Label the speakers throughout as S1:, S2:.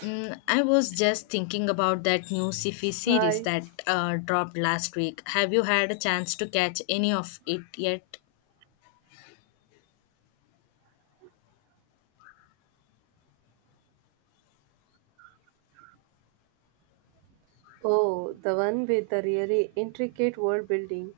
S1: I was just thinking about that new sci-fi series
S2: Hi.
S1: that dropped last week. Have you had a chance to catch any of it yet?
S2: Oh, the one with the really intricate world building.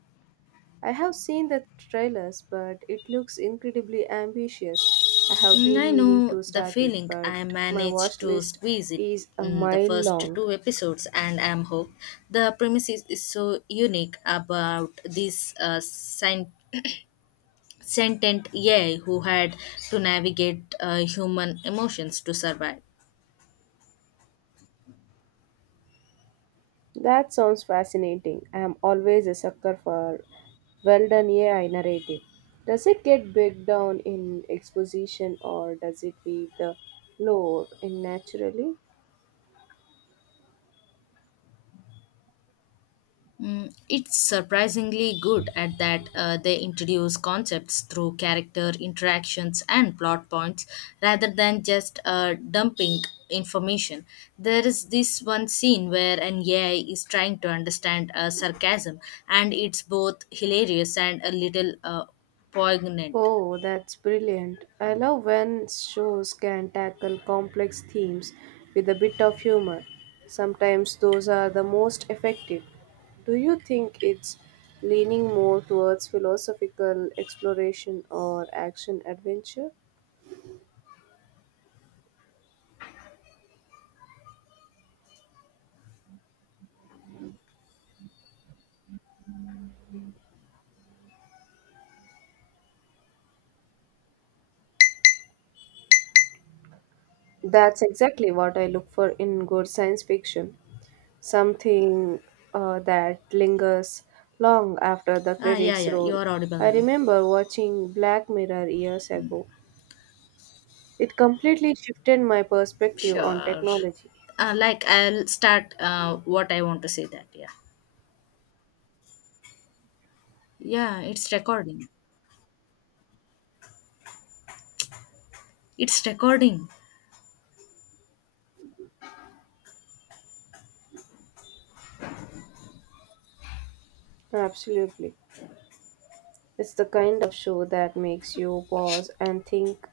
S2: I have seen the trailers, but it looks incredibly ambitious. I have been
S1: I
S2: meaning
S1: know
S2: to
S1: the
S2: start it,
S1: feeling.
S2: but
S1: I
S2: my
S1: managed
S2: watch
S1: to
S2: list
S1: squeeze it
S2: is a
S1: in the
S2: mile
S1: first
S2: long.
S1: two episodes, and I'm hooked. The premise is so unique about this sentient AI who had to navigate human emotions to survive.
S2: That sounds fascinating. I am always a sucker for well done AI narrative. Does it get bogged down in exposition or does it leave the lore in naturally?
S1: It's surprisingly good at that. They introduce concepts through character interactions and plot points rather than just dumping information. There is this one scene where an AI is trying to understand sarcasm, and it's both hilarious and a little poignant.
S2: Oh, that's brilliant. I love when shows can tackle complex themes with a bit of humor. Sometimes those are the most effective. Do you think it's leaning more towards philosophical exploration or action adventure? That's exactly what I look for in good science fiction. Something that lingers long after the
S1: Ah, yeah,
S2: credits
S1: yeah, you
S2: roll.
S1: are audible
S2: I
S1: now.
S2: remember watching Black Mirror years ago. It completely shifted my perspective on
S1: Sure.
S2: technology.
S1: Like, I'll start what I want to say that, yeah. Yeah, it's recording. It's recording.
S2: Absolutely. It's the kind of show that makes you pause and think,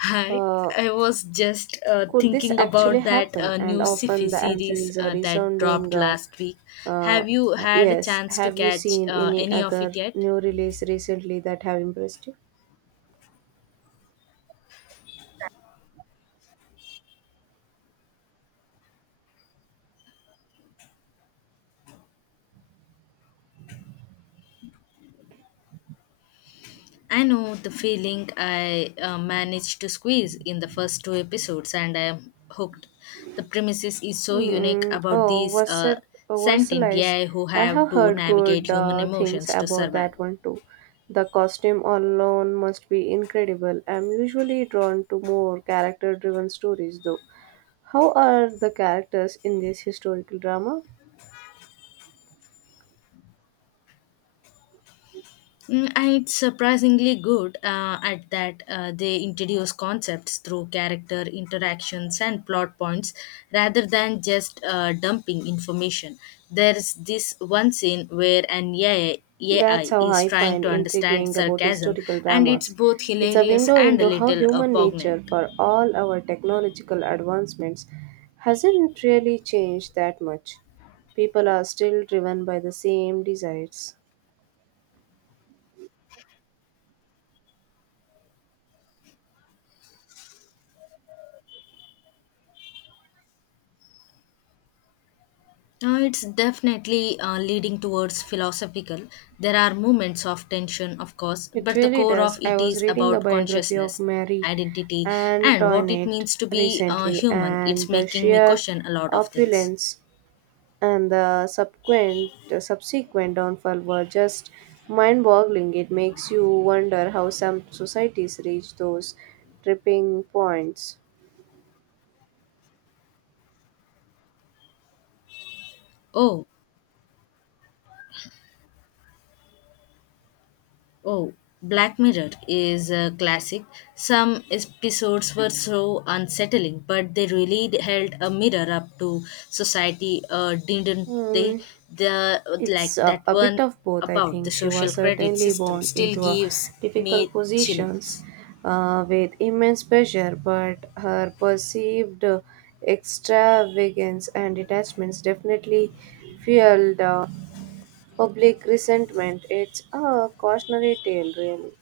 S1: Hi,
S2: uh,
S1: I was just
S2: could this
S1: thinking
S2: actually
S1: about that
S2: happen? And
S1: new sci-fi
S2: often the answer
S1: series
S2: is a
S1: that dropped
S2: resounding
S1: last week.
S2: uh,
S1: Have you had a
S2: yes.
S1: chance to
S2: Have you
S1: catch
S2: seen any
S1: any of it
S2: other
S1: yet?
S2: new release recently that have impressed you?
S1: I know the feeling. I managed to squeeze in the first two episodes, and I am hooked. The premises is so unique
S2: Mm,
S1: about
S2: oh,
S1: these sentient
S2: Versailles.
S1: AI who
S2: I
S1: have
S2: have
S1: to
S2: heard
S1: navigate
S2: good
S1: human
S2: things
S1: emotions to
S2: about
S1: survive.
S2: that one too. The costume alone must be incredible. I'm usually drawn to more character driven stories though. How are the characters in this historical drama?
S1: And it's surprisingly good at that. They introduce concepts through character interactions and plot points rather than just dumping information. There's this one scene where an
S2: That's
S1: AI,
S2: how
S1: is
S2: I
S1: trying
S2: find
S1: to understand
S2: intriguing about
S1: sarcasm,
S2: historical
S1: and it's
S2: dramas.
S1: both
S2: It's a
S1: hilarious
S2: window
S1: and a
S2: into how
S1: little
S2: human nature,
S1: poignant.
S2: for all our technological advancements, hasn't really changed that much. People are still driven by the same desires.
S1: It's definitely leading towards philosophical. There are moments of tension, of course,
S2: It
S1: but the
S2: really
S1: core of
S2: does. I
S1: it
S2: was
S1: is
S2: reading a
S1: about
S2: biography of
S1: consciousness,
S2: Marie
S1: identity, and what it
S2: Antoinette
S1: means to be
S2: recently,
S1: human. It's
S2: and the
S1: making me
S2: sheer
S1: question a lot of things.
S2: opulence and the subsequent downfall were just mind-boggling. It makes you wonder how some societies reach those tripping points.
S1: Oh, oh, Black Mirror is a classic. Some episodes were so unsettling, but they really held a mirror up to society, didn't they?
S2: Mm,
S1: The like
S2: it's a,
S1: that
S2: a bit
S1: one
S2: of both, I
S1: about the
S2: think. She
S1: social
S2: was
S1: credit
S2: certainly
S1: system
S2: born
S1: still
S2: into a
S1: gives me
S2: difficult positions
S1: chills.
S2: with immense pressure, but her perceived extravagance and detachments definitely fueled. Public resentment. It's a cautionary tale, really.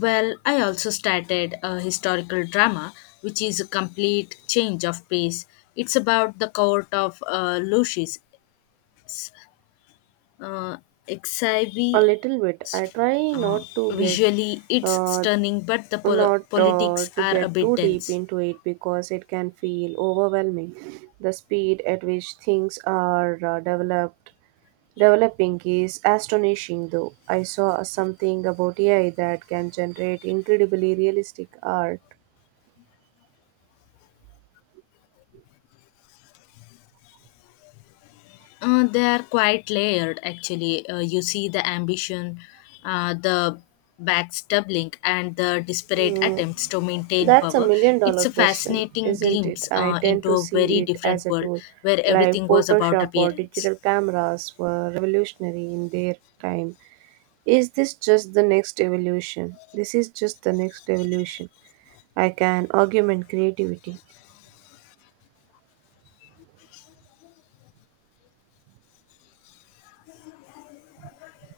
S1: Well, I also started a historical drama, which is a complete change of pace. It's about the court of Lucius uh,
S2: A
S1: Exhibe,
S2: little bit. I try
S1: uh,
S2: not to
S1: visually it's
S2: uh,
S1: stunning, but the
S2: not
S1: politics
S2: to
S1: are a
S2: get
S1: bit
S2: too deep
S1: dense.
S2: into it because it can feel overwhelming. The speed at which things are developing is astonishing. Though I saw something about AI that can generate incredibly realistic art.
S1: They are quite layered, actually. You see the ambition, the backstabbing, and the desperate
S2: Mm,
S1: attempts to maintain
S2: that's a
S1: power.
S2: million
S1: It's
S2: dollar
S1: a
S2: question,
S1: fascinating
S2: isn't it?
S1: glimpse
S2: I tend
S1: into
S2: to
S1: a
S2: see
S1: very
S2: it as
S1: different
S2: a
S1: world
S2: tool,
S1: where
S2: like
S1: everything was about
S2: Photoshop or
S1: appearance.
S2: digital cameras were revolutionary in their time. Is this just the next evolution? This is just the next evolution. I can augment creativity.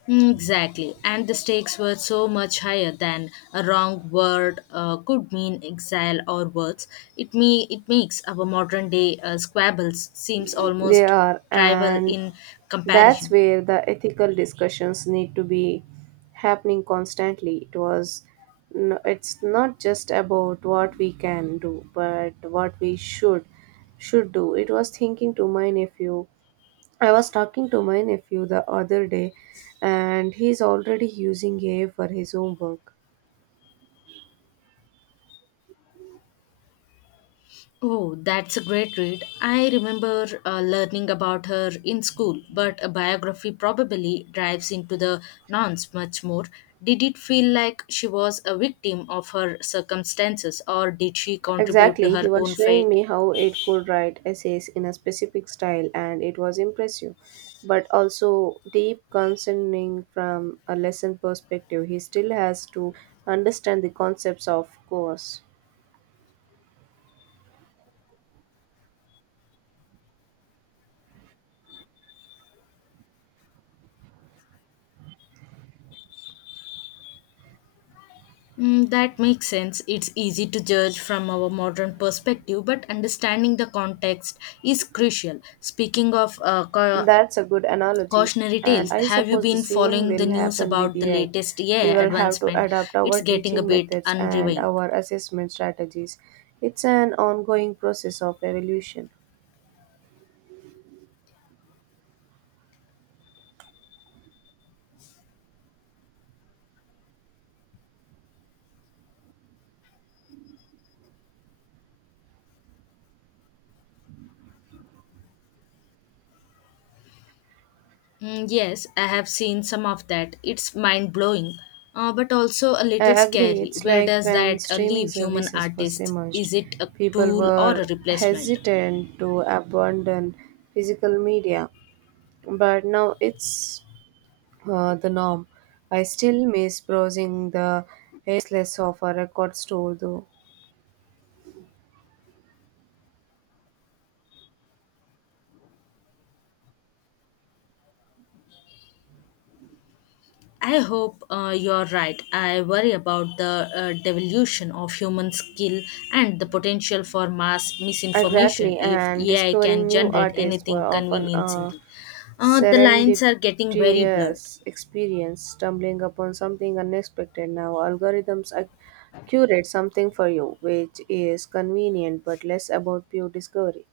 S1: Exactly, and the stakes were so much higher than a wrong word could mean exile or worse. It makes our modern day squabbles seems
S2: They
S1: almost
S2: are,
S1: trivial
S2: and
S1: in
S2: that's
S1: comparison.
S2: where the ethical discussions need to be happening constantly. It was it's not just about what we can do, but what we should do. It was thinking to my nephew. I was talking to my nephew the other day and he's already using AI for his homework.
S1: Oh, that's a great read. I remember learning about her in school, but a biography probably drives into the nonce much more. Did it feel like she was a victim of her circumstances, or did she contribute to
S2: Exactly,
S1: her
S2: he was
S1: own
S2: showing
S1: fate?
S2: me how it could write essays in a specific style, and it was impressive, but also deep concerning from a lesson perspective. He still has to understand the concepts, of course.
S1: That makes sense. It's easy to judge from our modern perspective, but understanding the context is crucial. Speaking of
S2: That's a good analogy,
S1: cautionary
S2: and
S1: tales,
S2: I
S1: have you
S2: suppose the
S1: been
S2: same
S1: following the
S2: will
S1: news
S2: happen with
S1: about the
S2: AI.
S1: latest
S2: We
S1: yeah
S2: will have to
S1: advancement?
S2: adapt
S1: It's
S2: our
S1: getting a
S2: teaching
S1: bit
S2: methods and
S1: unnerving.
S2: our assessment strategies. It's an ongoing process of evolution.
S1: Yes, I have seen some of that. It's mind blowing, but also a
S2: I
S1: little
S2: agree.
S1: scary.
S2: It's
S1: Where
S2: like
S1: does
S2: when
S1: that
S2: streaming
S1: leave human
S2: services first
S1: artists?
S2: emerged,
S1: Is it a
S2: people
S1: tool or
S2: were
S1: a replacement?
S2: hesitant to abandon physical media, but now it's the norm. I still miss browsing the endless of a record store, though.
S1: I hope you're right. I worry about the devolution of human skill and the potential for mass misinformation
S2: Exactly,
S1: if
S2: and
S1: AI can
S2: discovering new
S1: generate
S2: artists were
S1: anything
S2: often a
S1: convincingly. The lines are getting very blurred.
S2: serendipitous experience, stumbling upon something unexpected. Now, algorithms curate something for you, which is convenient but less about pure discovery.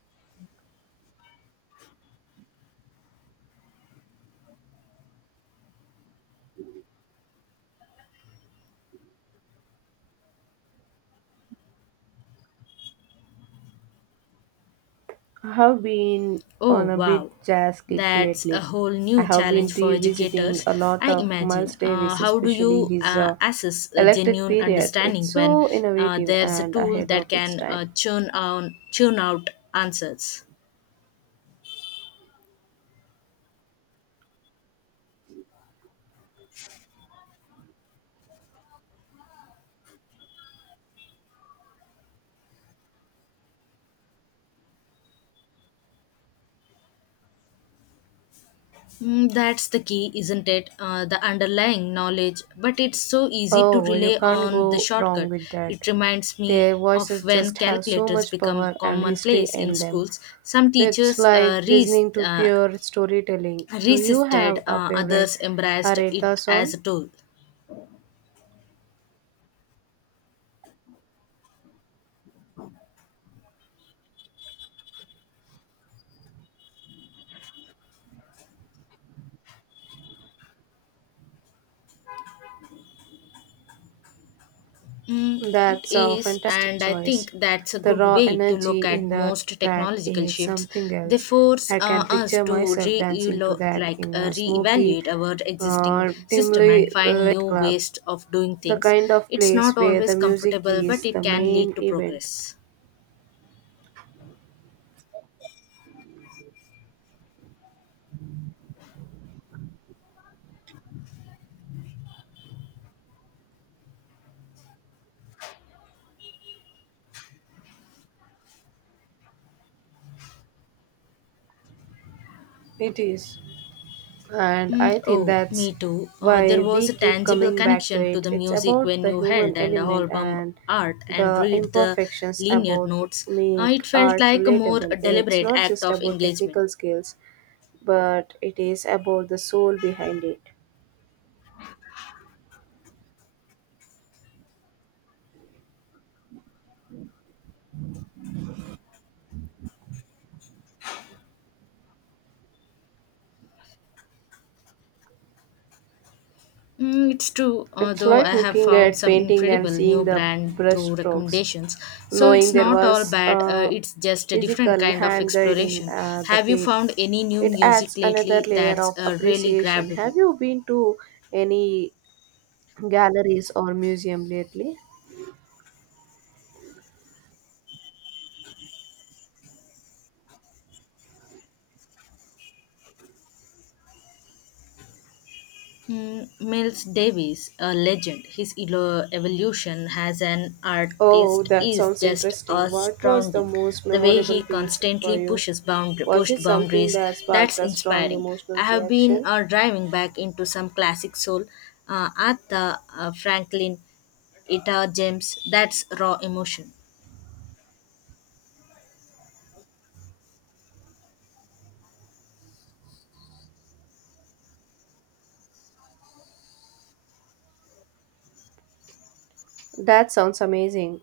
S2: I have been
S1: Oh,
S2: on a bit
S1: wow.
S2: jazz kick
S1: That's a
S2: lately.
S1: whole
S2: I
S1: new
S2: have been
S1: challenge for
S2: revisiting
S1: educators,
S2: a lot
S1: I
S2: of
S1: imagine.
S2: Miles Davis,
S1: How do
S2: especially
S1: you
S2: his
S1: assess a
S2: electric
S1: genuine
S2: period. It's
S1: understanding when
S2: so innovative
S1: there's a
S2: and
S1: tool
S2: ahead
S1: that
S2: of its
S1: can
S2: time.
S1: churn out answers? That's the key, isn't it? The underlying knowledge. But it's so easy to
S2: Oh, you
S1: rely
S2: can't
S1: on the
S2: go wrong
S1: shortcut.
S2: with that.
S1: It reminds me
S2: Their
S1: of
S2: voices
S1: when
S2: just have so
S1: calculators
S2: much
S1: become
S2: power and history
S1: commonplace in
S2: in them.
S1: schools. Some
S2: It's
S1: teachers
S2: like listening to pure storytelling. Do you
S1: resisted,
S2: have a favorite
S1: others embraced
S2: Aretha
S1: it
S2: song?
S1: as a tool. It
S2: That's a
S1: is,
S2: fantastic
S1: and I
S2: choice.
S1: think that's a
S2: The
S1: good
S2: raw
S1: way to
S2: energy
S1: look
S2: in
S1: at
S2: the
S1: most
S2: track
S1: technological
S2: is
S1: shifts.
S2: something
S1: They
S2: else.
S1: force
S2: I can
S1: us
S2: picture
S1: to re
S2: myself dancing to that
S1: like
S2: in a smoky,
S1: reevaluate our existing
S2: uh,
S1: system and
S2: dimly
S1: find new
S2: lit club.
S1: ways of doing
S2: The
S1: things.
S2: kind of
S1: It's not
S2: place where the
S1: always
S2: music
S1: comfortable, but
S2: is
S1: it
S2: the
S1: can lead
S2: main
S1: to
S2: event.
S1: progress.
S2: It is. And I think
S1: Oh,
S2: that's
S1: me too.
S2: why
S1: There was
S2: we
S1: a
S2: keep
S1: tangible
S2: coming back to
S1: connection to
S2: it.
S1: the
S2: It's
S1: music
S2: about
S1: when
S2: the
S1: you held
S2: human
S1: and
S2: element
S1: album
S2: and
S1: art and
S2: the
S1: read the
S2: imperfections
S1: linear
S2: about
S1: notes.
S2: make
S1: It felt
S2: art
S1: like a more
S2: relatable. It's
S1: deliberate
S2: not
S1: act
S2: just
S1: of
S2: about
S1: engagement.
S2: technical skills, but it is about the soul behind it.
S1: It's true,
S2: It's
S1: although
S2: like
S1: I have
S2: looking
S1: found
S2: at
S1: some
S2: painting
S1: incredible
S2: and
S1: new
S2: seeing the
S1: brand through
S2: brushstrokes,
S1: recommendations. So
S2: knowing
S1: it's
S2: there
S1: not
S2: was
S1: all bad, it's just a different
S2: physical
S1: kind of
S2: hand guiding
S1: exploration.
S2: the
S1: Have you
S2: paint.
S1: found any new
S2: It
S1: music
S2: adds another
S1: lately
S2: layer
S1: that's
S2: of
S1: really
S2: appreciation.
S1: grabbed you?
S2: Have you been to any galleries or museum lately?
S1: Hmm, Miles Davis, a legend. His evolution as an
S2: Oh,
S1: artist
S2: that
S1: is
S2: sounds
S1: just
S2: interesting. What was the
S1: astounding.
S2: most
S1: The way
S2: memorable
S1: he
S2: piece for
S1: constantly
S2: you? Was it
S1: pushed
S2: something
S1: boundaries,
S2: that
S1: that's
S2: sparked a strong
S1: inspiring. I
S2: emotional
S1: have been
S2: reaction?
S1: driving back into some classic soul, Aretha Franklin, Etta James. That's raw emotion.
S2: That sounds amazing.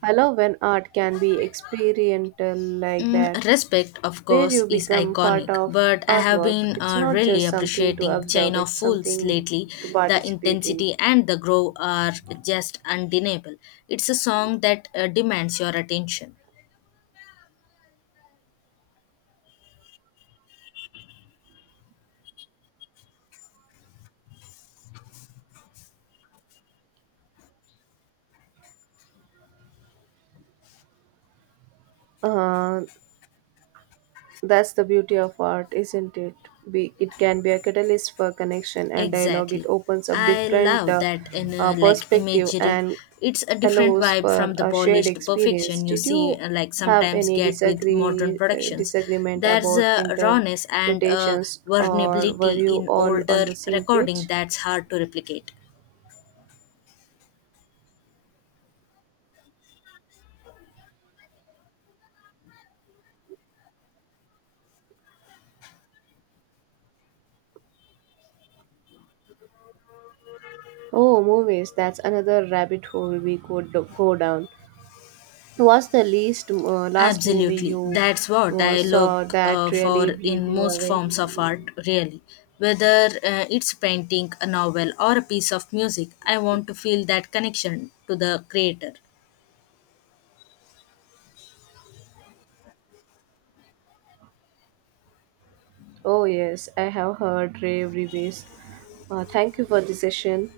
S2: I love when art can be experiential like that,
S1: Respect, of
S2: where
S1: course,
S2: you
S1: is
S2: become part
S1: iconic,
S2: of
S1: but I have
S2: artwork.
S1: been
S2: It's not
S1: really
S2: just something to
S1: appreciating
S2: observe,
S1: China
S2: it's
S1: Fools
S2: something
S1: lately.
S2: to
S1: The
S2: participate in.
S1: intensity and the grow are just undeniable. It's a song that demands your attention.
S2: Uh, that's the beauty of art, isn't it? It can be a catalyst for connection and dialogue. It
S1: Exactly.
S2: opens up
S1: I
S2: different
S1: love that in
S2: perspective
S1: imagery.
S2: and
S1: It's a different
S2: allows
S1: vibe
S2: for
S1: from the
S2: a shared
S1: polished
S2: experience.
S1: perfection you
S2: Did
S1: see
S2: you have
S1: sometimes
S2: any
S1: get with modern productions.
S2: disagreement
S1: There's
S2: about
S1: a rawness and a
S2: interpretations, or were
S1: vulnerability
S2: you
S1: in
S2: all
S1: older
S2: on the same
S1: recording
S2: page?
S1: that's hard to replicate.
S2: Oh, movies. That's another rabbit hole we could go down. What's the least last movie
S1: Absolutely.
S2: you
S1: That's what I look
S2: saw that
S1: for
S2: really blew
S1: in
S2: you
S1: most
S2: away?
S1: forms of art, really. Whether it's painting, a novel, or a piece of music, I want to feel that connection to the creator.
S2: Oh, yes, I have heard rave reviews. Thank you for the session.